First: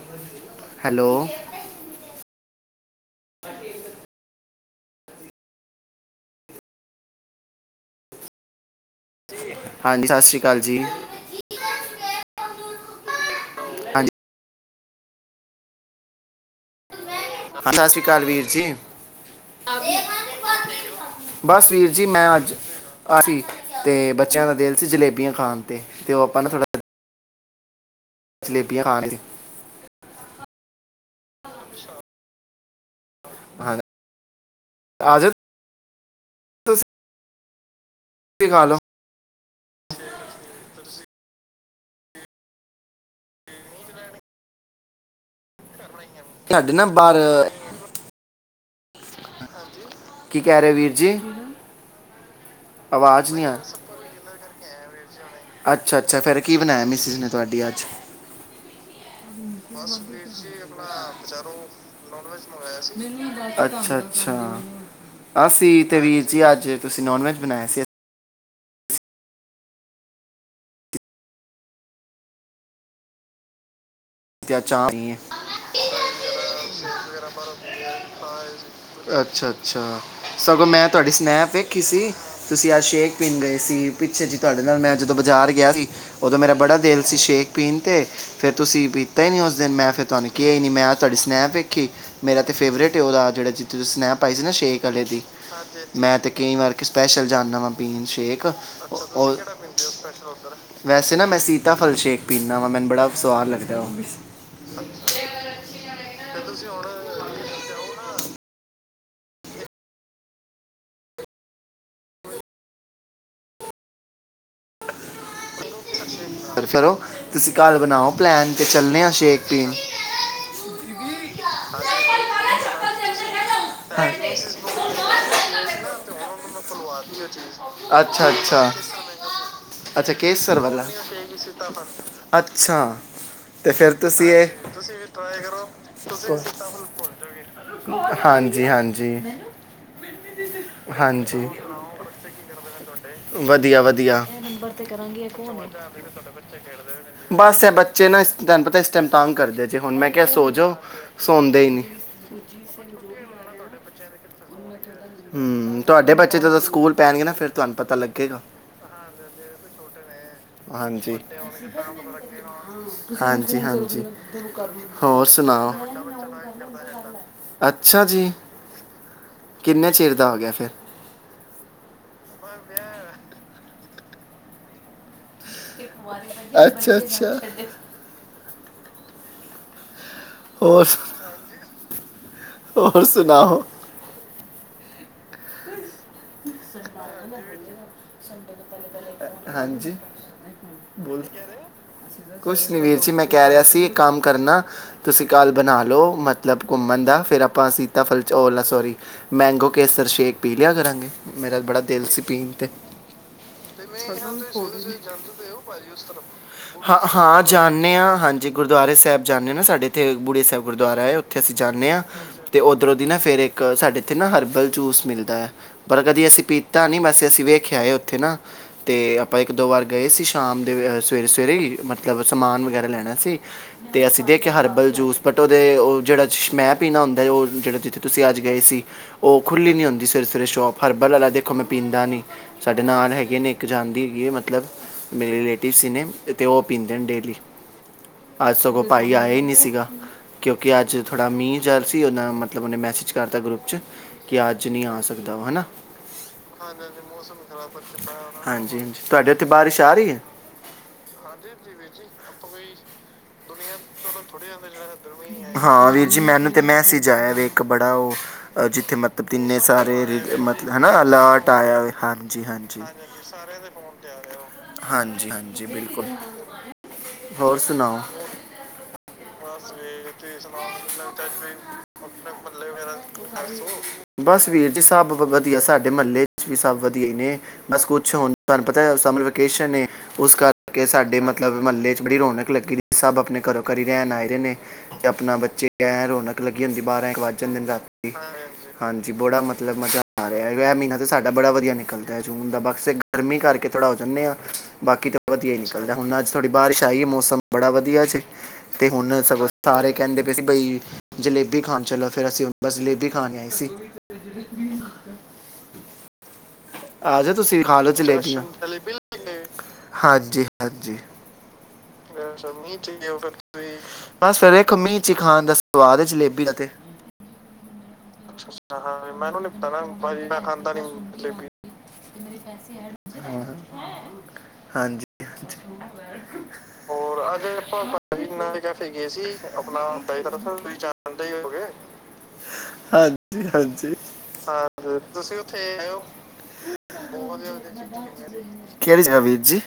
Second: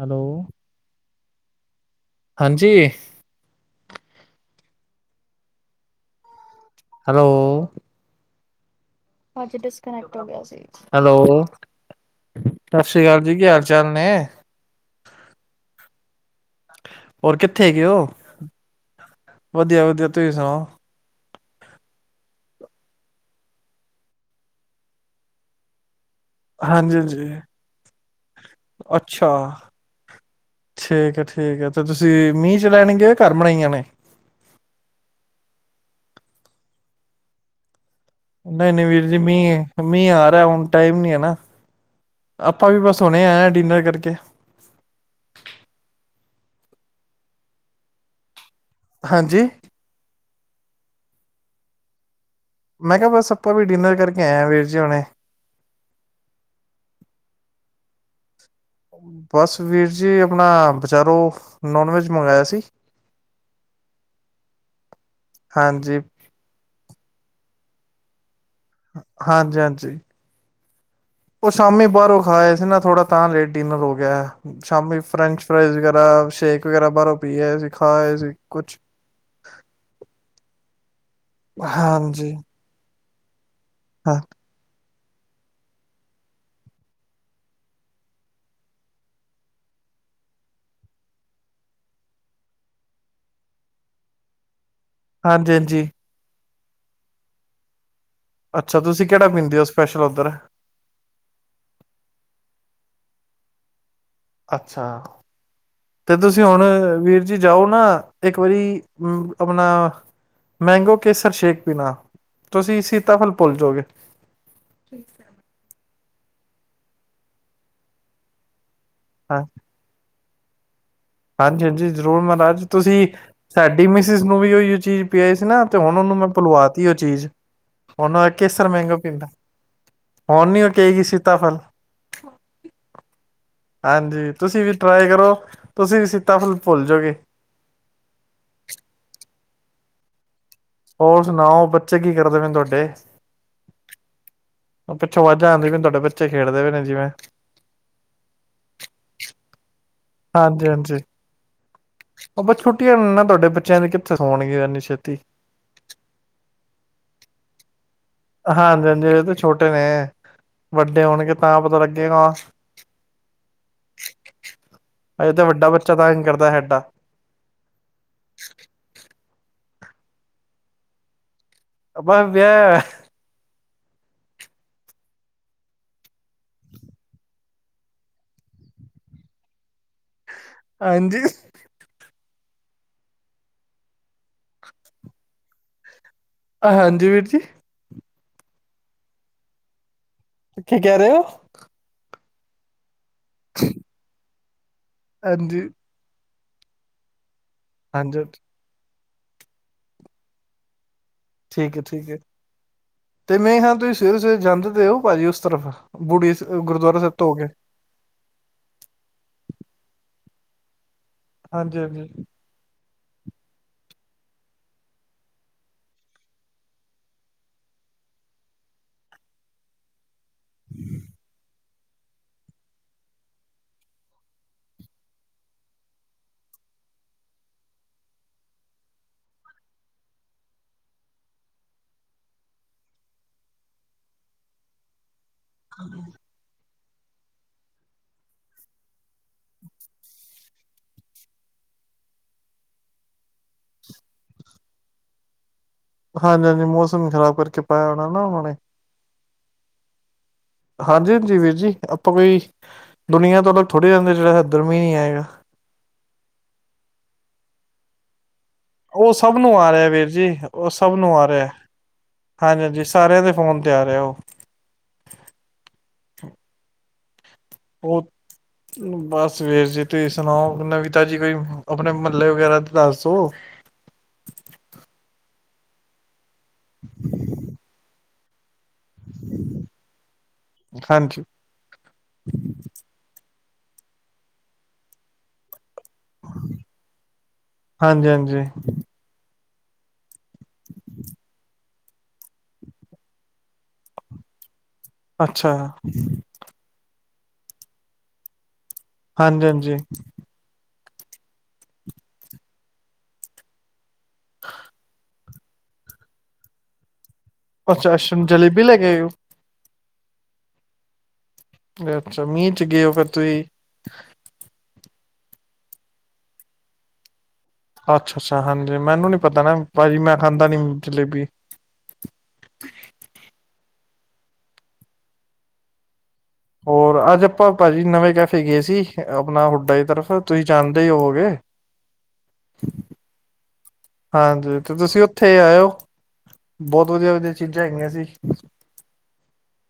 Hello, hello ਹਾਂਜੀ। ਬਾੀ hello. Hello. ਹਾਂਜੀ ਸਤਿ ਸ਼੍ਰੀ ਅਕਾਲ ਜੀ ਸਤਿ ਸ੍ਰੀ ਅਕਾਲ ਜੀ, ਕੀ ਹਾਲ ਚਾਲ ਨੇ? ਹਾਂਜੀ ਹੋਰ ਕਿੱਥੇ ਹਾਂ, ਹੈਗੇ ਸਤਿ ਓ, ਸ਼੍ਰੀ ਅਕਾਲ ਵੀਰ ਜੀ ਵਧੀਆ ਵਧੀਆ ਤੁਸੀਂ ਸੁਣਾਓ। ਬਸ ਵੀਰ ਜੀ ਮੈਂ ਅੱਜ [unintelligible] ਤੇ ਬੱਚਿਆਂ ਦਾ ਦਿਲ ਸੀ ਜਲੇਬੀਆਂ ਖਾਣ ਤੇ, ਤੇ ਉਹ ਆਪਾਂ ਨਾ ਥੋੜਾ ਹਾਂਜੀ-ਹਾਂਜੀ, ਜਲੇਬੀਆਂ ਖਾਣੇ ਸੀ ਅੱਛਾ। ਠੀਕ ਐ ਠੀਕ ਐ, ਤੇ ਤੁਸੀਂ ਮੀਂਹ ਚ ਲੈਣਗੇ ਘਰ ਬਣਾਈਯਾ ਨੇ? ਹਜ ਖਾ ਨਹੀਂ ਲਓ ਨਹੀਂ ਵੀਰ ਜੀ, ਮੀ ਐ। ਮੀ ਆ ਰਿਹਾ ਹੁਣ ਟਾਈਮ ਨੀ ਐ ਨਾ, ਆਪਾਂ ਵੀ ਬਸ ਹੁੰਣੇ ਆਏ ਹਾਂ ਡਿਨਰ ਕਰਕੇ। ਤੁਹਾਡੇ ਨਾ ਬਾਹਰ ਹਾਂਜੀ। ਕੀ ਕਹਿ ਰੇ ਓ ਵੀਰ ਜੀ? ਮੈਂ ਕਿਹਾ ਆਵਾਜ਼ ਬਸ ਨਹੀਂ ਆਪਾਂ ਆ ਵੀ ਡਿਨਰ ਕਰਕੇ ਆਏ ਆਂ ਵੀੇਰ ਜੀ ਹੋਣੇ। ਅੱਛਾ-ਅੱਛਾ, ਫੇਰ ਕੀ ਬਣਾਇਆ ਮਿਸਿਜ ਨੇ ਤੁਹਾਡੀ ਅੱਜ। ਬਸ ਵੀਰ ਜੀ ਆਪਣਾ ਬਜ਼ਾਰੋਂ ਨੋਨ ਵੈਜ ਮੰਗਵਾਆ ਸੀ। ਅੱਛਾ-ਅੱਛਾ, ਅਸੀ ਤੇ ਹਾਂਜੀ ਵੀਰ ਜੀ ਅੱਜ ਤੁਸੀਂ ਨੋਨ ਵੈਜ ਬਣਾਇਆ ਸੀ। ਹਾਂਜੀ-ਹਾਂਜੀ। ਉਹ ਸ਼ਾਮੀ ਬਾਹਰੋਂ ਖਾਏ ਸੀ ਨਾ ਥੋੜਾ ਤਾਂ ਲੇਟ ਡਿਨਰ ਹੋ ਗਿਆ। ਅਸੀਂ ਤੇ ਅੱਜ ਚਾਹ ਸ਼ਾਮੀ ਪੀਣੀ ਹੈ ਫਰੈਂਚ ਫਰਾਈਜ਼ ਵਗੈਰਾ, ਸ਼ੇਕ ਵਗੈਰਾ ਬਾਹਰੋਂ ਪੀ ਆ ਸੀ ਖਾਏ ਸੀ ਕੁਛ। ਅੱਛਾ-ਅੱਛਾ, ਸਗੋਂ ਮੈਂ ਤੁਹਾਡੀ ਸਨੈਪ ਵੇਖੀ ਸੀ। ਹਾਂਜੀ ਤੁਸੀਂ ਅਜ ਸ਼ੇਕ ਪੀਨ ਗਏ ਸੀ ਹਾਂ ਪਿੱਛੇ ਜ ਤੁਹਾਡੇ ਨਾਲ ਮੈਂ ਜਦੋਂ ਬਾਜ਼ਾਰ ਗਿਆ ਸੀ ਉਦੋਂ ਮੇਰਾ ਬੜਾ ਦਿਲ ਸੀ ਸ਼ੇਕ ਪੀਣ ਤੇ, ਫੇਰ ਤੁਸੀਂ ਪੀ ਤਾਂ ਨਹੀਂ ਉਸ ਦਿਨ, ਮੈਂ ਫੇਰ ਤੁਹਾਨੂੰ ਕਿਹਾ ਈ ਨਹੀਂ ਮੈਂ ਅਜ ਤੁਹਾਡੀ ਸਨੈਪ ਵੇਖੀ। ਮੇਰਾ ਤੇ ਫੇਵਰੇਟ ਏ ਉਹਦਾ ਜਹੜਾ ਜਿੱਥੇ ਤੁਸੀਂ ਸਨੈਪ ਪਾਈ ਸੀ ਨਾ ਸ਼ੇਕ। ਕਲੇ ਦੀ, ਹਾਂਜੀ ਹਾਂਜੀ ਮੈਂ ਤੇ ਕਈ ਵਾਰ ਸਪੈਸ਼ਲ ਜਾਂਨਾ ਵਾਂ ਪੀਨ ਸ਼ੇਕ। ਉਹ- ਅੱਛਾ, ਤੁਸੀਂ ਕਿਹੜਾ ਉਹ ਪੀਂਦੇ ਹੋ ਸਪੈਸ਼ਲ ਉੱਧਰ? ਵੈਸੇ ਨਾ ਮੈਂ ਸੀਤਾ ਫਲ ਸ਼ੇਕ ਪੀਂਦਾ ਵਾਂ, ਮੈਨੂੰ ਬੜਾ ਸੁਆਦ ਲੱਗਦਾ ਉਹਵੇ। ਅੱਛਾ, ਤੇ ਤੁਸੀਂ ਹੁਣ ਵੀਰ ਜੀ ਜਾਓ ਨਾ ਇੱਕ ਵਾਰੀ ਅਮ ਆਪਣਾ ਮੈਂਗੋ ਕੇਸਰ ਸ਼ੇਕ ਪੀਣਾ, ਤੁਸੀਂ ਸੀਤਾਫਲ ਭੁੱਲ ਜੋਗੇ। ਠੀਕ ਹੈ ਫ-ਫਿਰੋ ਤੁਸੀਂ ਕੱਲ ਬਣਾਓ ਪਲੈਨ ਤੇ ਚੱਲਣੇ ਹਾਂ ਸ਼ੇਕ ਪੀਣ। ਹਾਂਜੀ-ਹਾਂਜੀ, ਜ਼ਰੂਰ ਮਹਾਰਾਜ ਤੁਸੀਂ ਸਾਡੀ ਮਿਸਿਸ ਨੂੰ ਵੀ ਉਹੀ ਚੀਜ਼ ਪੀਆ ਸੀ ਨਾ ਤੇ ਹੁਣ ਉਹਨੂੰ ਮੈਂ ਭੁਲਵਾ ਤੀ ਉਹ ਚੀਜ਼। ਉਹ ਆ ਅੱਛਾ ਅੱਛਾ ਕੇਸਰ ਮਹਿੰਗਾ ਪੀਂਦਾ। ਅੱਛਾ ਹੁਣ ਕੇਸਰ ਨੀ ਵਾਲਾ, ਉਕੇਗੀ ਸੀਤਾਫਲ ਅੱਛਾ। ਤੇ ਫੇਰ ਤੁਸੀਂ ਹਾਂਜੀ ਇਹ ਵੀ ਟਰਾਈ ਕਰੋ ਤੁਸੀਂ ਵੀ ਸੀਤਾਫਲ ਭੁੱਲ ਜਾਓਗੇ ਹਾਂਜੀ-ਹਾਂਜੀ। ਹੋਰ ਸੁਣਾਓ ਬੱਚੇ ਕੀ ਕਰਦੇ ਪੇ ਣੇ ਤੁਹਾਡੇ? ਵਧੀਆ-ਵਧੀਆ, ਪਿੱਛੋਂ ਆਵਾਜ਼ਾਂ ਆਉਂਦੀ ਪਈਆਂ ਤੁਹਾਡੇ ਬੱਚੇ ਖੇਡਦੇ ਪਏ ਨੇ ਜਿਵੇਂ ਬੱਸ ਐ ਬ ਚੇ ਨਾ ਇਸ ਤੈਨੂੰ ਪਤਾ ਇਸ ਟਾਈਮ ਤਾਂਗ ਕਰਦੇ ਜੇ, ਹੁਣ ਮੈਂ ਕਿਹਾ ਸੋ ਹਾਂਜੀ ਜੋ, ਹਾਂਜੀ ਸੌਂਦੇ ਹੀ ਨਹੀਂ। ਉਹ ਪਰ ਛੁੱਟੀਆਂ ਨਾ ਤੁਹਾਡੇ ਬੱਚਿਆਂ ਦੀ, ਕਿੱਥੇ ਹੋਣਗੇ ਇੰਨੀ ਛੇਤੀ। ਹੁੰ, ਤੁਹਾਡੇ ਬੱਚੇ ਜਦੋਂ ਸਕੂਲ ਪੈਣਗੇ ਨਾ ਫੇਰ ਤੁਹਾਨੂੰ ਪਤਾ ਲੱਗੇ ਹਾਂਜੀ-ਹਾਂਜੀ, ਅਜ਼ੇ ਤੇ ਛੋਟੇ ਨੇ। ਵੱਡੇ ਹਾਂਜੀ, ਹੋਣਗੇ ਤਾਂ ਪਤਾ ਲੱਗੇਗਾ ਹਾਂਜੀ-ਹਾਂਜੀ। ਅੱਜੇ ਤਾਂ ਵੱਡਾ ਬੱਚਾ ਤੰਗ ਕਰਦਾ ਸਾਡਾ। ਅੱਛਾ ਜੀ। ਕਿੰਨੇ ਚਿਰ ਦਾ ਹੋ ਗਿਆ ਫੇਰ ਬਸ ਵਿਆਹਿਆ ਹੋ ਅੱਛਾ-ਅੱਛਾ। ਹੋਰ ਸੁ- ਹਾਂਜੀ। ਹੋਰ ਸੁਣਾਓ। ਹਾਂਜੀ ਵੀਰ ਜੀ ਹਾਂਜੀੋ। ਕੀ ਕਹਿ ਰਹੇ ਹੋ ਕੁਛ ਨੀ ਵੀਰ ਜੀ ਮੈਂ ਕਹਿ ਰਿਹਾ ਸੀ, ਇੱਕ ਕੰਮ ਕਰਨਾ ਤੁਸੀਂ ਕੱਲ ਹਾਂਜੀ ਬਣਾ ਲਓ ਮ ਮਤਲਬ ਘੁੰਮਣ ਦਾ ਫਿਰ ਆਪਾਂ ਸੀਤਾਫਲ ਹਾਂਜੀ ਚ ਓਲਾ ਸੋਰੀ ਮੈਂਗੋ ਕੇਸਰ ਸ਼ੇਕ ਪੀ ਲਿਆ ਕਰਾਂਗੇ। ਮੇਰਾ ਠੀਕ ਬੜਾ ਹੈ ਦਿਲ ਠੀਕ ਹੈ ਸੀ ਪੀਣ ਤੇ ਤੇ ਮੈਂ ਹਾਂ ਤੁਸੀਂ ਸਵੇਰੇ ਸਵੇਰੇ ਜਾਂਦੇ ਤੇ ਹੋ ਭਾਜੀ ਉਸ ਤਰਫ ਬੁੜੀ ਹ ਗੁਰਦੁਆਰਾ ਸਾਹਿਬ ਤੋਂ ਹੋ ਹਾਂ ਕੇ ਜਾਣ ਣੇ ਹਾਂ, ਹਾਂਜੀ ਗੁਰਦੁਆਰੇ ਸਾਹਿਬ ਜਾਂਦੇ ਆ ਨਾ ਸਾਡੇ ਇੱਥੇ ਬੁੜੇ ਸਾਹਿਬ ਗੁਰਦੁਆਰਾ ਐ, ਉੱਥੇ ਅਸੀਂ ਹਾਂਜੀ ਜਾਣੇਂ ਹਾਂਜੀ ਆ। ਅਤੇ ਉੱਧਰੋਂ ਦੀ ਨਾ ਫਿਰ ਇੱਕ ਸਾਡੇ ਇੱਥੇ ਨਾ ਹਰਬਲ ਜੂਸ ਮਿਲਦਾ ਏ ਪਰ ਕਦੀ ਅਸੀਂ ਪੀ ਤਾਂ ਨੀ ਵੈਸੇ ਅਸੀਂ ਵੇਖਿਆ ਏ ਉੱਥੇ ਨਾ ਤੇ ਆਪਾਂ ਇੱਕ ਦੋ ਵਾਰ ਗਏ ਸੀ। ਸ਼ਾਮ ਦੇ ਸਵੇਰੇ-ਸਵੇਰੇ ਹੀ ਮਤਲਬ ਸਮਾਨ ਵਗੈਰਾ ਲੈਣਾ ਸੀ। ਤੇ ਅਸੀਂ ਦੇਖਿਆ ਹਰਬਲ ਜੂਸ ਬਟ ਉਹਦੇ ਉਹ ਜਿਹੜਾ ਸ਼ ਮੈਂ ਪੀਣਾ ਹੁੰਦਾ ਉਹ ਜਿਹੜਾ ਜਿੱਥੇ ਤੁਸੀਂ ਅੱਜ ਗਏ ਸੀ। ਉਹ ਖੁੱਲ੍ਹੀ ਨਹੀਂ ਹੁੰਦੀ ਸਵੇਰੇ-ਸਵੇਰੇ ਸ਼ੋਪ ਹਰਬਲ ਵਾਲਾ ਦੇਖ ਅੱਖੋਂ ਮੈਂ ਪੀਂਦਾ ਨਹੀਂ, ਸਾਡੇ ਨਾਲ ਹੈਗੇ ਨੇ ਇੱਕ ਜਾਣ ਦੀ ਹੈਗੀ ਐ ਮਤਲਬ ਮੇਰੇ ਰਿਲੇਟਿਵ ਸੀ ਨੇ ਤੇ ਉਹ ਪੀਂਦੇ ਨੇ ਡੇਲੀ। ਅੱਜ ਸਗੋਂ ਭਾਈ ਆਇਆ ਹੀ ਨਹੀਂ ਸੀਗਾ। ਕਿਉਂਕਿ ਅੱਜ ਥੋੜ੍ਹਾ ਮੀਂਹਰ ਜਾਰੀ ਸੀ ਮਤਲਬ ਉਹਨੇ ਮੈਸੇਜ ਕਰਤਾ ਗਰੁੱਪ ਚ ਕਿ ਅੱਜ ਨੀ ਆ ਸਕਦਾ ਹਨਾ। ਹਾਂਜੀ-ਹਾਂਜੀ, ਮੌਸਮ ਖ਼ਰਾਬ ਕਰਕੇ ਪਾਇਆ ਹੋਣਾ ਨਾ ਉਹ ਨੇ। ਹਾਂਜੀ ਹਾਂਜੀ ਤੁਹਾਡੇ ਇੱਥੇ ਬਾਰਿਸ਼ ਆ ਰਹੀ ਐ। ਹਾਂਜੀ-ਹਾਂਜੀ ਵੀਰ ਜੀ, ਆਪਾਂ ਕੋਈ ਦੁਨੀਆਂ ਤੋਂ ਅਲੱਗ ਥੋੜੀ ਰਹਿਨੇ ਆ ਜਿਹੜਾ ਇਧਰ ਮੀਂਹ ਨੀ ਆਏਗਾ। ਹਾਂ ਵੀਰ ਜੀ ਮੈਨੂੰ ਤਾਂ ਮੈਸੇਜ ਆਇਆ ਵੀ ਇੱਕ ਬੜਾ ਉਹ ਜਿੱਥੇ ਉਹ ਮਤਲਬ ਸਭ ਨੂੰ ਕਿੰਨੇ ਆ ਰਿਹਾ ਸਾਰੇ ਵੀਰ ਜੀ ਉਹ ਮਤਲਬ ਹੈ ਨਾ ਸਭ ਨੂੰ ਆ ਰਿਹਾ ਅਲਰਟ ਆਇਆ ਦੇ ਹਾਂਜੀ ਹਾਂਜੀ-ਹਾਂਜੀ। ਹਾਂਜੀ ਸਾਰਿਆਂ ਦੇ ਫੋਨ ਤੇ ਆ ਰਿਹਾ ਉਹ। ਹਾਂਜੀ-ਹਾਂਜੀ, ਬਿਲਕੁਲ ਹੋਰ ਸੁਣਾਓ। ਉਹ ਬਸ ਵੀਰ ਜੀ ਤੁਸੀਂ ਸੁਣਾਓ ਨਵੀ ਤਾਜੀ ਕੋਈ ਆਪਣੇ ਮਹੱਲੇ ਵਗੈਰਾ ਦੱਸੋ। ਬਸ ਵੀਰ ਜੀ ਸਭ ਵਧੀਆ, ਸਾਡੇ ਮਹੱਲੇ ਵਿੱਚ ਵੀ ਸਭ ਵਧੀਆ ਨੇ ਬਸ ਕੁਛ ਹੋਣ। ਤੁਹਾਨੂੰ ਪਤਾ ਸਮਰ ਵੈਕੇਸ਼ਨ ਨੇ, ਉਸ ਕਰਕੇ ਸਾਡੇ ਹਾਂਜੀ ਮਤ ਮਤਲਬ ਮਹੱਲੇ ਚ ਬੜੀ ਰੌਣਕ ਲੱਗੀ, ਸਭ ਆਪਣੇ ਘਰੋਂ ਘਰੀ ਰਹਿਣ ਆਏ ਦੇ ਨੇ, ਆਪਣਾ ਬੱਚੇ ਰੌਣਕ ਲਗੀ ਹੁੰਦੀ ਏ, ਬਾਂਰਾਂ-ਇਕ ਵਜ ਤਿੰਨ ਦਿਨ ਹਾਂਜੀ ਰਾਤੀ ਹਾਂਜੀ ਹਾਂਜੀ, ਬੋੜਾ ਮਤਲਬ ਮਜ਼ਾ ਆ ਰਿਹਾ। ਇਹ ਮਹੀਨਾ ਤਾਂ ਸਾਡਾ ਬੜਾ ਵਧੀਆ ਨਿਕਲਦਾ ਐ ਜੂਨ ਦਾ, ਬਸ ਇਕ ਗਰਮੀ ਕਰਕੇ ਥੋੜ੍ਹਾ ਹੋ ਜਾਂਨੇ ਆ, ਬਾਕੀ ਤਾਂ ਅੱਛਾ ਵਧੀਆ ਹੀ ਨਿਕਲਦਾ ਹੁਣ ਅੱਜ਼ ਥੋੜੀ ਬਾਰਿਸ਼ ਆਈ ਏ, ਮੌਸਮ ਬੜਾ ਵਧੀਆ ਸੀ, ਤੇ ਹੁਣ ਹਾਂਜੀ ਸਗੋਂ ਹਾਂਜੀ ਸਾਰੇ ਕਹਿੰਦੇ ਬਈ ਜਲੇਬੀ ਖਾਨ ਚਲੋ ਫੇਰ ਅਸੀਂ ਬਸ ਜਲੇਬੀ ਖਾਨ ਆਏ ਸੀ। ਆਜੋ ਤੁਸੀਂ ਖਾਲੋ ਅੱਛਾ ਅੱਛਾ ਜਲੇਬੀਆਂ, ਜਲੇਬੀ ਲੈ ਕੇ ਗਏ ਹਾਂਜੀ-ਹਾਂਜੀ। ਅੱਛਾ, ਮੀਂਹ ਚ ਗਏ ਓ ਫਿਰ। ਤੁਸੀਂ ਬਸ ਫਿਰ ਵੇਖੋ ਮੀਂਹ ਚ ਈ ਖਾਨ ਦਾ ਸਵਾਦ ਏ ਜਲੇਬੀ ਦਾ ਤੇ। ਅੱਛਾ-ਅੱਛਾ ਹਾਂਜੀ, ਮੈਨੂੰ ਨੀ ਪਤਾ ਨਾ ਭਾਜੀ ਮੈਂ ਖਾਂਦਾ ਨੀ ਜਲੇਬੀ। ਹਾਂਜੀ-ਹਾਂਜੀ। ਹੋਰ ਅੱਜ ਆਪਾਂ ਭਾਜੀ ਨਵੇਂ ਕੈਫੇ ਗਏ ਸੀ ਹੁੱਡਾ ਆਪਣਾ ਦੀ ਤਰਫ ਤੁਸੀਂ ਜਾਣਦੇ ਹੀ ਹੋਵੋਗੇ। [unintelligible] ਹਾਂਜੀ-ਹਾਂਜੀ। ਹਾਂਜੀ ਤੇ ਤੁਸੀਂ ਉੱਥੇ ਆਇਓ ਬਹੁਤ ਵਧੀਆ-ਵਧੀਆ ਚੀਜ਼ਾਂ ਹੈਗੀਆਂ ਸੀ। ਕਿਹੜੀ ਜਗਾਂ ਵੀਰ ਜੀ।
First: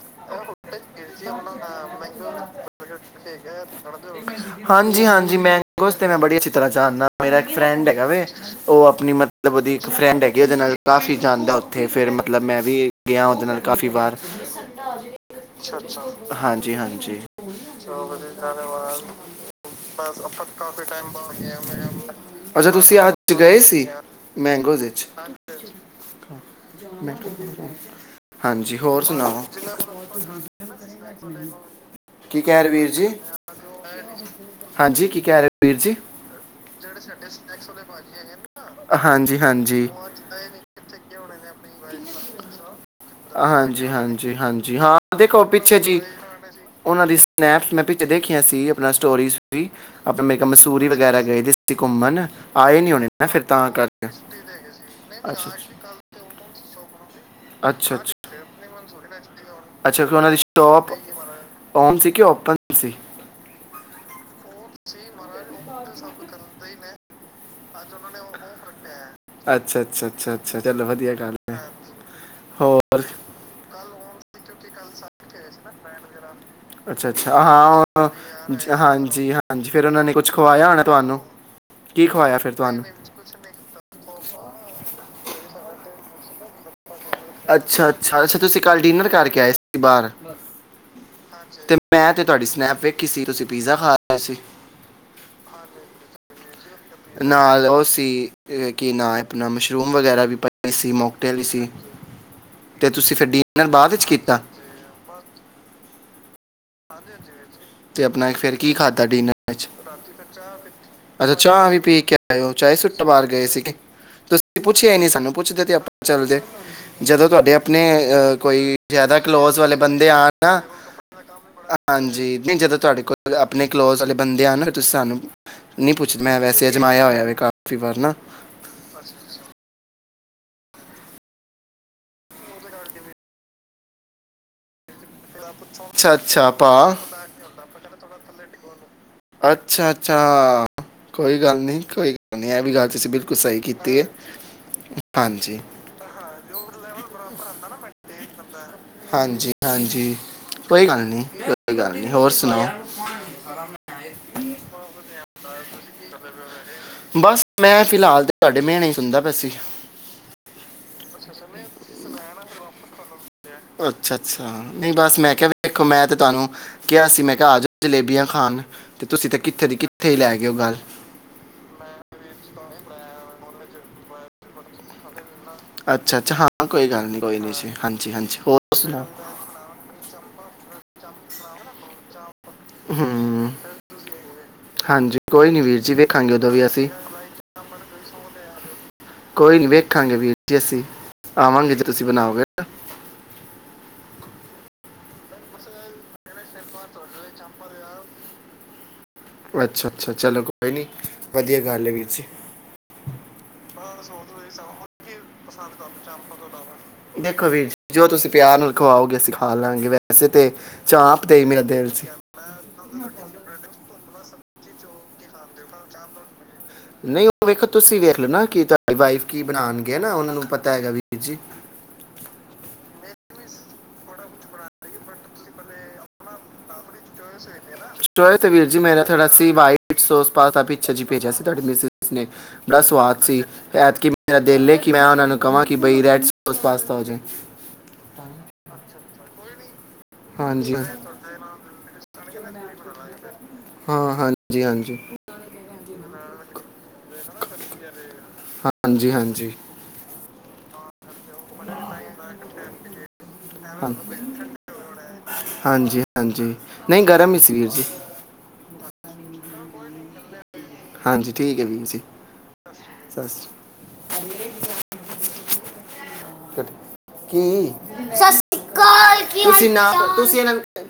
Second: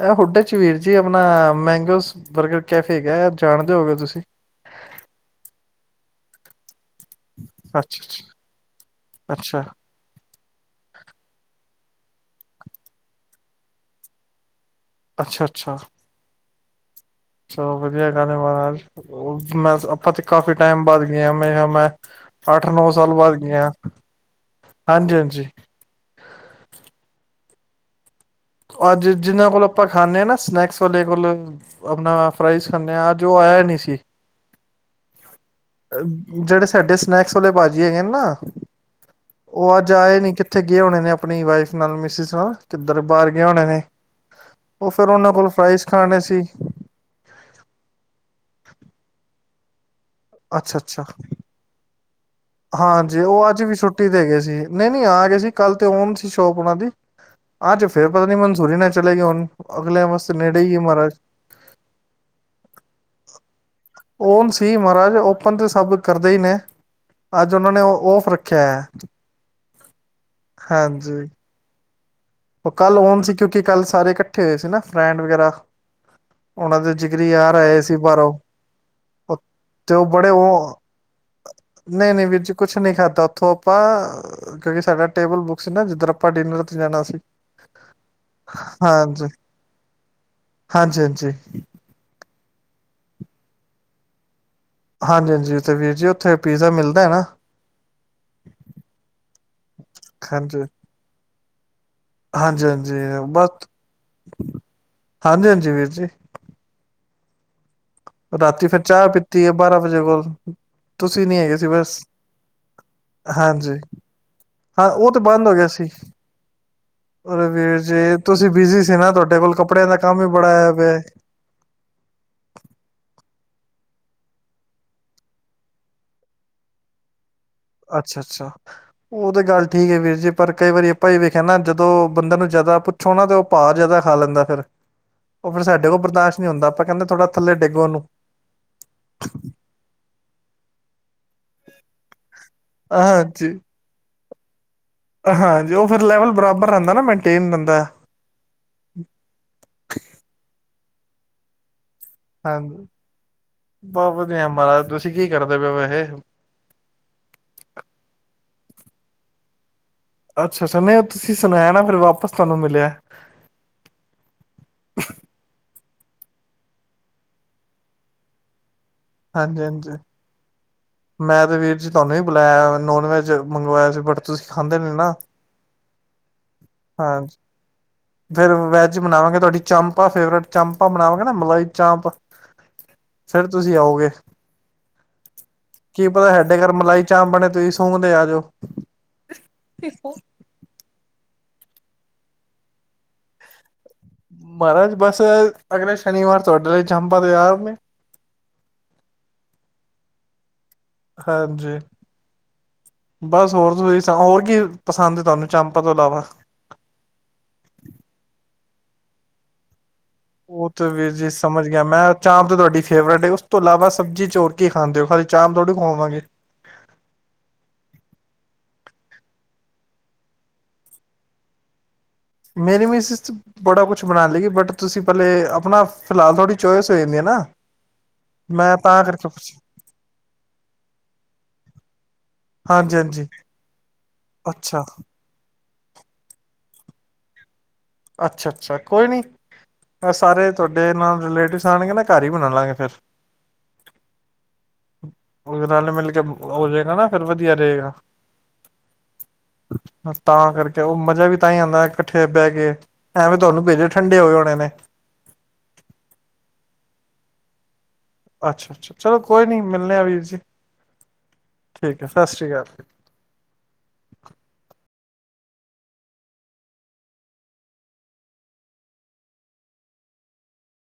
ਇਹ ਹੁਡੇ ਚ ਵੀਰ ਜੀ ਆਪਣਾ ਮੈਂਗੋਸ ਬਰਗਰ ਕੈਫੇ ਹੈਗਾ ਜਾਣਦੇ ਹੋਗੇ ਤੁਸੀਂ ਹਾਂਜੀ-ਹਾਂਜੀ, ਮੈਂਗੋਸ ਤੇ ਮੈਂ ਬੜੀ ਅੱਛ ਤਰ੍ਹਾਂ ਜਾਣਾ, ਮੇਰਾ ਇੱਕ ਫਰੈਂਡ ਹੈਗਾ ਵੇ ਅੱਛਾ-ਅੱਛਾ, ਉਹ ਆਪਣੀ ਮਤਲਬ ਉਹਦੀ ਫਰੈਂਡ ਹੈਗੀ, ਉਹਦੇ ਨਾਲ ਕਾਫੀ ਜਾਂਦਾ ਓਥੇ ਫਿਰ ਮਤਲਬ ਮੈਂ ਵੀ ਗਿਆ ਉਹਦੇ ਨਾਲ ਕਾਫੀ ਵਾਰ। ਅੱਛਾ-ਅੱਛਾ-ਅੱਛਾ। ਹਾਂਜੀ-ਹਾਂਜੀ। ਚਲੋ ਵਧੀਆ ਗੱਲ ਐ ਮਹਾਰਾਜ, ਮੈਂ ਆਪਾਂ ਤੇ ਕਾਫੀ ਟਾਈਮ ਬਾਦ ਗਿਆ ਮੇਰੇ ਖਿਆਲ ਮੈਂ ਅੱਠ ਅੱਛਾ ਨੌ ਤੁਸੀਂ ਸਾਲ ਅੱਜ ਬਾਅਦ ਗਏ ਗਿਆ ਸੀ, ਮੈਂਗੋਸ ਵਿੱਚ। [inaudible] ਹਾਂਜੀ-ਹਾਂਜੀ। ਹੋਰ ਅੱਜ ਸੁਣਾਓ ਜਿਨਾਂ ਕੋਲ ਆਪਾਂ ਖਾਂਨੇ ਆਂ ਨਾ ਸਨੈਕਸ ਵਾਲੇ ਕੋਲੋਂ ਆਪਨਾ ਕੀ ਕਹਿ ਰਹੇ ਫਰਾਈਜ਼ ਵੀਰ ਖਾਨੇ ਜੀ ਆ, ਅੱਜ ਉਹ ਆਇਆ ਨੀ ਸੀ। ਹਾਂਜੀ ਕੀ ਕਹਿ ਰੇ? ਵੀਰ ਜੀ, ਜਿਹੜੇ ਸਾਡੇ ਸਨੈਕਸ ਵਾਲੇ ਭਾਜੀ ਹੈਗੇ ਨੇ ਨਾ ਉਹ ਹਾਂਜੀ-ਹਾਂਜੀ। ਅੱਜ ਆਏ ਨੀ ਕਿੱਥੇ ਗਏ ਹੋਨੇ ਨੇ ਆਪਨੀ ਵਾਈਫ ਨਾਲ, ਮਿਸਿਸ ਨਾਲ ਕਿੱਧਰ ਬਾਰ ਗਏ ਹੋਨੇ ਨੇ। ਹਾਂਜੀ-ਹਾਂ ਓ ਫਿਰ ਓਨਾਂ ਕੋਲੋਂ ਫਰਾਾਈਜ਼ ਖਾਨੇ ਸੀ। ਓਨਾਂ ਦੀ ਸਨੈਪਸ ਮੈਂ ਪਿੱਛੇ ਦੇਖੀਆਂ ਸੀ, ਆਪਨਾ ਸਟੋਰੀਜ ਸਟੁਰੀ ਮੈ ਕਿਹਾ ਅੱਛਾ ਮਸੂਰੀ ਅੱਛਾ ਵਗੈਰਾ ਗਏ ਦੇ ਤੇ ਘੁੰਮਨ। ਹਾਂਜੀ ਓ ਅੱਜ ਵੀ ਛੁੱਟੀ ਤੇ ਹੈਗੇ ਸੀ, ਨਈ-ਨਈ ਆ ਗਏ ਸੀ ਅੱਛਾ ਕੱਲ ਓਨ ਸੀ ਸ਼ੋਪ ਉਹਨਾਂ ਦੀ। ਅੱਛਾ ਅੱਜ ਅੱਛਾ ਫੇਰ ਪਤਾ ਨੀ ਮਨਸੂਰੀ ਨਾ ਚਲੇ ਗਏ ਹੋਨ। ਅੱਛਾ ਫੇਰ ਓਨਾਂ ਦੀ ਸ਼ੋਪ ਓਨ ਸੀ, ਕਿ ਓਪਨ ਸੀ? ਓਨ ਸੀ ਮਹਾਰਾਜ, ਓਪਨ ਤੇ ਸਭ ਕਰਦੇ ਹੀ ਨੇ। ਅੱਜ ਉਹਨਾਂ ਨੇ ਔਫ ਰੱਖਿਆ ਐ। ਅੱਛਾ, ਅੱਛਾ, ਅੱਛਾ, ਅੱਛਾ ਚਲੋ ਵਧੀਆ ਗੱਲ ਹੈ ਉਹ ਕੱਲ ਹੋਰ ਓਨ ਸੀ ਕਿਉਂਕਿ ਕੱਲ ਸਾਰੇ ਇਕੱਠੇ ਹੋਏ ਸੀ ਨਾ ਫਰੈਂਡ ਵਗੈਰਾ। ਓਨਾਂ ਦੇ ਅੱਛਾ ਜਿਗਰੀ ਅੱਛਾ ਯਾਰ ਆਏ ਹਾਂ ਸੀ ਉਹ- ਬਾਰੋ, ਜ- ਹਾਂਜੀ ਹਾਂਜੀ ਫਿਰ ਤੇ ਉਹਨਾਂ ਨੇ ਬੜੇ ਕੁਝ ਖਵਾਇਆ ਉਹ ਹੋਣਾ ਤੁਹਾਨੂੰ ਕੀ ਨਈ-ਨਈ ਖਵਾਇਆ ਵੀਰ ਜੀ, ਫਿਰ ਕੁੱਛ ਤੁਹਾਨੂੰ ਨੀ ਖਾਧਾ। ਓ ਆਪਾਂ ਕਿਉਂਕਿ ਸਾਡਾ ਟੇਬਲ ਬੁੱਕ ਸੀ ਨਾ, ਜਿੱਧਨ ਆਪਾਂ ਡਿਨਰ ਤੇ ਜਾਨਾ ਸੀ। ਅੱਛਾ, ਅੱਛਾ, ਅੱਛਾ ਤੁਸੀਂ ਕੱਲ ਡਿਨਰ ਹਾਂਜੀ ਕਰਕੇ ਆਏ ਸੀ ਬਾਰ। ਹਾਂਜੀ ਹਾਂਜੀ ਮੈਂ ਤੇ ਤੁਹਾਡੀ ਸਨੈਪ ਵੇਖੀ ਸੀ, ਤੁਸੀਂ ਪੀਜ਼ਾ ਖਾ ਰਹੇ ਸੀ। ਹਾਂਜੀ-ਹਾਂਜੀ, ਤੇ ਵੀਰ ਜੀ ਓ ਓਥੇ ਪੀਜ਼ਾ ਮਿਲਦਾ ਐ ਨਾਲ ਓ ਸੀ ਕੀ ਨਾਮ ਏ ਆਪਨਾ, ਮਸ਼ਰੂਮ ਵਗੈਰਾ ਵੀ ਹਾਂਜੀ ਪਏ ਸੀ, ਮੋਕਟੇਲ ਸੀ। ਹਾਂਜੀ ਤੇ ਹਾਂਜੀ ਤੁਸੀਂ ਫੇਰ ਡਿਨਰ ਬਾਦ ਚ ਕੀਤਾ? ਹਾਂਜੀ-ਹਾਂਜੀ ਵੀਰ ਜੀ। ਤੇ ਆਪਨਾ ਇੱਕ ਫੇਰ ਰਾਤੀ ਕੀ ਫਿਰ ਖਾਧਾ ਚਾਹ ਪੀਤੀ ਹੈ ਡਿਨਰ ਚ? ਬਾਰਾਂ ਵਜੇ ਕੋਲ ਤੁਸੀਂ ਅੱਛਾ ਨੀ ਹੈਗੇ ਸੀ ਚਾਹ ਵੀ ਬਸ ਪੀ ਕੇ ਆਏ ਓ, ਚਾਯ ਸੁੱਟਾ ਬਾਰ ਗਏ ਸੀ ਕੇ? ਹਾਂਜੀ ਹਾਂ ਪੁੱਛਿਆ ਹੀ ਨੀ ਉਹ ਤੇ ਸਾਨੂੰ, ਬੰਦ ਹੋ ਪੁੱਛਦੇ ਗਿਆ ਤੇ ਸੀ ਆਪਾਂ ਚੱਲਦੇ। ਜਦੋਂ ਅਰੇ ਤੁਹਾਡੇ ਵੀਰ ਆਪਣੇ ਜੀ ਅ ਤੁਸੀਂ ਕੋਈ ਬਿਜੀ ਸੀ ਨਾ ਜਾਦਾ ਤੁਹਾਡੇ ਕੋਲ ਕਲੋਜ਼ ਵਾਲੇ ਕੱਪੜਿਆਂ ਦਾ ਬੰਦੇ ਕੰਮ ਵੀ ਆਨ ਬੜਾ ਨਾ ਆਇਆ ਪਿਆ ਹਾਂਜੀ ਨਹੀਂ ਜਦੋਂ ਤੁਹਾਡੇ ਕੋਲ ਆਪਨੇ ਕਲੋਜ਼ ਵਾਲੇ ਬੰਦੇ ਆਨ ਤੁਸੀਂ ਸਾਨੂੰ ਨਹੀਂ ਪੁੱਛ ਮੈਂ ਵੈਸੇ ਜਮਾਇਆ ਹੋਇਆ ਕਰ ਅੱਛਾ ਅੱਛਾ ਉਹ ਤਾਂ ਗੱਲ ਠੀਕ ਹੈ ਵੀਰ ਜੀ ਪਰ ਕਈ ਵਾਰੀ ਆਪਾਂ ਹੀ ਵੇਖਿਆ ਨਾ ਜਦੋਂ ਬੰਦਾ ਨੂੰ ਜ਼ਿਆਦਾ ਪੁੱਛੋ ਨਾ ਤੋਂ ਭਾ ਜਾਦਾ ਖਾ ਲੈਂਦਾ ਫੇਰ, ਓ ਫੇਰ ਸਾਡੇ ਕੋਲ ਅੱਛਾ ਬਰਦਾਸ਼ਤ ਨਹੀਂ ਅੱਛਾ ਹੁੰਦਾ ਆਪਾਂ ਪਾ ਕਹਿੰਦੇ ਥੋੜਾ ਥੱਲੇ ਡੇਗੋ ਓਨੁ। ਅੱਛਾ, ਅੱਛਾ ਕੋਈ ਗੱਲ ਨੀ, ਕੋਈ ਗੱਲ ਨੀ, ਇਹ ਵੀ ਗੱਲ ਤੁਸੀਂ ਬਿਲਕੁਲ ਹਾਂਜੀ ਸਹੀ ਕੀ ਤੀ ਏ। ਹਾਂਜੀ ਓ ਫਿਰ ਲੈਵਲ ਬਰਾਬਰ ਰਹਿੰਦਾ ਨਾ ਮੇਨਟੇਨ ਰਹਿੰਦਾ। ਹਾਂਜੀ-ਹਾਂਜੀ, ਕੋਈ ਗੱਲ ਨੀ। ਕੋਈ ਗੱਲ ਨੀ, ਹੋਰ ਸੁਣਾਓ। ਬਹ ਵਧੀਆ ਮਹਾਰਾਜ, ਤੁਸੀਂ ਕੀ ਕਰਦੇ ਪਏ ਹੋ ਵੈਸੇ? ਬਸ ਮੈਂ ਫਿਲਹਾਲ ਤੇ ਤੁਹਾਡੇ ਮੇਣੇ ਈ ਸੁਨਦਾ ਪਿਆ ਸੀ। ਅੱਛਾ ਅੱਛਾ ਨਹੀਂ ਤੁਸੀਂ ਸੁਣਾਇਆ ਨਾ ਫਿਰ ਵਾਪਸ ਤੁਹਾਨੂੰ ਮਿਲਿਆ ਅੱਛਾ ਅੱਛਾ ਨਹੀਂ ਬਸ ਮੈਂ ਕਿਹਾ ਵੇਖੋ ਮੈਂ ਤੇ ਤੁਹਾਨੂੰ ਕਿਹਾ ਸੀ ਮੈਂ ਕਿਹਾ ਆ ਜਾਓ ਜਲੇਬੀਆਂ ਖਾਣ ਤੁਸੀਂ ਤੇ ਹਾਂਜੀ ਕਿੱਥੇ ਦੀ ਹਾਂਜੀ ਕਿੱਥੇ ਹੀ ਲੈ ਗਏ ਹੋ ਗੱਲ ਮੈਂ ਤੇ ਵੀਰ ਜੀ ਤੁਹਾਨੂੰ ਹੀ ਬੁਲਾਇਆ ਨੋਨ ਵੈਜ ਮੰਗਵਾਇਆ ਸੀ ਬਟ ਤੁਸੀਂ ਖਾਂਦੇ ਨੇ ਨਾ ਅੱਛਾ ਅੱਛਾ ਹਾਂ ਕੋਈ ਗੱਲ ਨਹੀਂ ਹਾਂਜੀ ਕੋਈ ਨਹੀਂ ਜੀ ਹਾਂਜੀ ਹਾਂਜੀ ਫਿਰ ਹੋਰ ਵੈਜ ਸੁਣਾਓ ਬਣਾਵਾਂਗੇ ਤੁਹਾਡੀ ਚੰਪਾ ਫੇਵਰੇਟ ਚਪਾਂ ਬਣਾਵਾਂਗੇ ਨਾ ਮਲਾਈ ਚਾਂਪ ਫਿਰ ਹੂੰ ਤੁਸੀਂ ਆਓਗੇ ਹਾਂਜੀ ਕੋਈ ਨੀ ਵੀਰ ਜੀ ਕੀ ਪਤਾ ਵੇਖਾਂਗੇ ਉਦੋਂ ਸਾਡੇ ਵੀ ਘਰ ਅਸੀਂ ਮਲਾਈ ਚਾਂਪ ਬਣੇ ਤੁਸੀਂ ਸੁੰਘਦੇ ਆ ਜਾਓ ਕੋਈ ਨਹੀਂ ਵੇਖਾਂਗੇ ਵੀਰ ਜੀ ਅਸੀਂ ਆਵਾਂਗੇ ਜੇ ਤੁਸੀਂ ਬਣਾਓਗੇ ਮਹਾਰਾਜ ਬਸ ਅਗਲੇ ਸ਼ਨੀਵਾਰ ਤੁਹਾਡੇ ਲਈ ਚਾਂਪ ਤੇ ਯਾਰ ਨੇ ਅੱਛਾ ਅੱਛਾ ਚਲੋ ਕੋਈ ਨਹੀਂ ਵਧੀਆ ਹਾਂਜੀ ਗੱਲ ਹੈ ਵੀਰ ਜੀ ਬਸ ਹੋਰ ਤੁਸੀਂ ਹੋਰ ਕੀ ਪਸੰਦ ਤੁਹਾਨੂੰ ਚਾਂਪ ਤੋਂ ਇਲਾਵਾ ਦੇਖੋ ਵੀਰ ਜੀ ਜੋ ਤੁਸੀਂ ਪਿਆਰ ਨਾਲ ਖਵਾਓਗੇ ਅਸੀਂ ਖਾ ਲਾਂਗੇ ਵੈਸੇ ਤੇ ਉਹ ਵੀਰ ਚਾਂਪ ਜੀ ਤੇ ਮੇਰਾ ਸਮਝ ਗਿਆ ਦਿਲ ਸੀ ਮੈਂ ਚਾਂਪ ਤਾਂ ਤੁਹਾਡੀ ਫੇਵਰੇਟ ਹੈ ਉਸ ਤੋਂ ਇਲਾਵਾ ਸਬਜ਼ੀ ਚੋਰ ਕੇ ਖਾਂਦੇ ਹੋ ਖਾਲੀ ਚਾਂਪ ਥੋੜੀ ਖਵਾਵਾਂਗੇ ਨਹੀਂ ਉਹ ਵੇਖੋ ਤੁਸੀਂ ਵੇਖ ਲੋ ਨਾ ਕਿ ਤੁਹਾਡੀ ਵਾਈਫ ਕੀ ਬਣਾਉਣਗੇ ਨਾ ਉਹਨਾ ਨੂੰ ਪਤਾ ਹੈਗਾ ਵੀਰ ਜੀ ਮੇਰੀ ਵੀ ਮਿਸ ਬੜਾ ਕੁਛ ਬਣਾ ਲੂਗੀ ਬਟ ਤੁਸੀਂ ਪਹਿਲੇ ਆਪਣਾ ਫਿਲਹਾਲ ਥੋੜੀ ਚੋਇਸ ਹੋ ਨੇ ਨਾ ਸਏ ਤੇ ਵੀਰ ਮੈਂ ਜੀ ਮੇਰਾ ਤਾਂ ਕਰਕੇ ਥੋੜਾ ਪੁੱਛ ਵਾਈਟ ਸੋਸ ਪਾਸਤਾ ਭੇਜਿਆ ਸੀਗਾ ਮਿਸਿਸ ਨੇ ਬੜਾ ਹਾਂਜੀ ਸਵਾਦ ਹਾਂਜੀ ਸੀ ਐਤਕੀ ਮੇਰਾ ਦਿਲ ਹੈ ਅੱਛਾ ਕਿ ਮੈਂ ਉਹਨਾਂ ਨੂੰ ਕਵਾਂ ਕਿ ਬਾਈ ਰੈਡ ਸੋਸ ਪਾਸਤਾ ਹੋ ਜਾਵੇ ਅੱਛਾ ਅੱਛਾ ਕੋਈ ਨਹੀਂ ਸਾਰੇ ਹਾਂਜੀ ਤੁਹਾਡੇ ਹਾਂ ਨਾਲ ਰਿਲੇਟਿਵਸ ਆਉਣਗੇ ਨਾ ਘਰ ਹੀ ਬਣਾ ਲਾਂਗੇ ਫਿਰ ਹਾਂ ਹਾਂਜੀ ਹਾਂਜੀ ਉਹ ਨਾਲ ਮਿਲ ਕੇ ਹੋ ਜਾਏਗਾ ਨਾ ਫਿਰ ਵਧੀਆ ਰਹੇਗਾ ਹਾਂਜੀ ਹਾਂਜੀ ਤਾਂ ਕਰਕੇ ਉਹ ਮਜ਼ਾ ਵੀ ਤਾਂ ਹੀ ਆਉਂਦਾ ਇਕੱਠੇ ਬਹਿ ਕੇ ਐਵੇਂ ਤੁਹਾਨੂੰ ਭੇਜੇ ਠੰਡੇ ਹੋਏ ਹੋਣੇ ਨੇ ਹਾਂਜੀ- ਹਾਂਜੀ ਨਹੀ ਗਰਮ ਹੀ ਸੀ ਵੀਰ ਜੀ ਅੱਛਾ- ਅੱਛਾ ਚਲੋ ਕੋਈ ਨਹੀ ਮਿਲਣੇ ਆ ਵੀਰ ਜੀ ਹਾਂਜੀ ਵੀਰ ਜੀ ਠੀਕ ਹੈ। ਸਤਿ ਸ਼੍ਰੀ ਅਕਾਲ ਜੀ ਸਤਿ ਸ੍ਰੀ ਅਕਾਲ- ਕੀ ਸਤਿ ਸ੍ਰੀ ਅਕਾਲ ਕੀ ਹਾਲ ਚਾਲ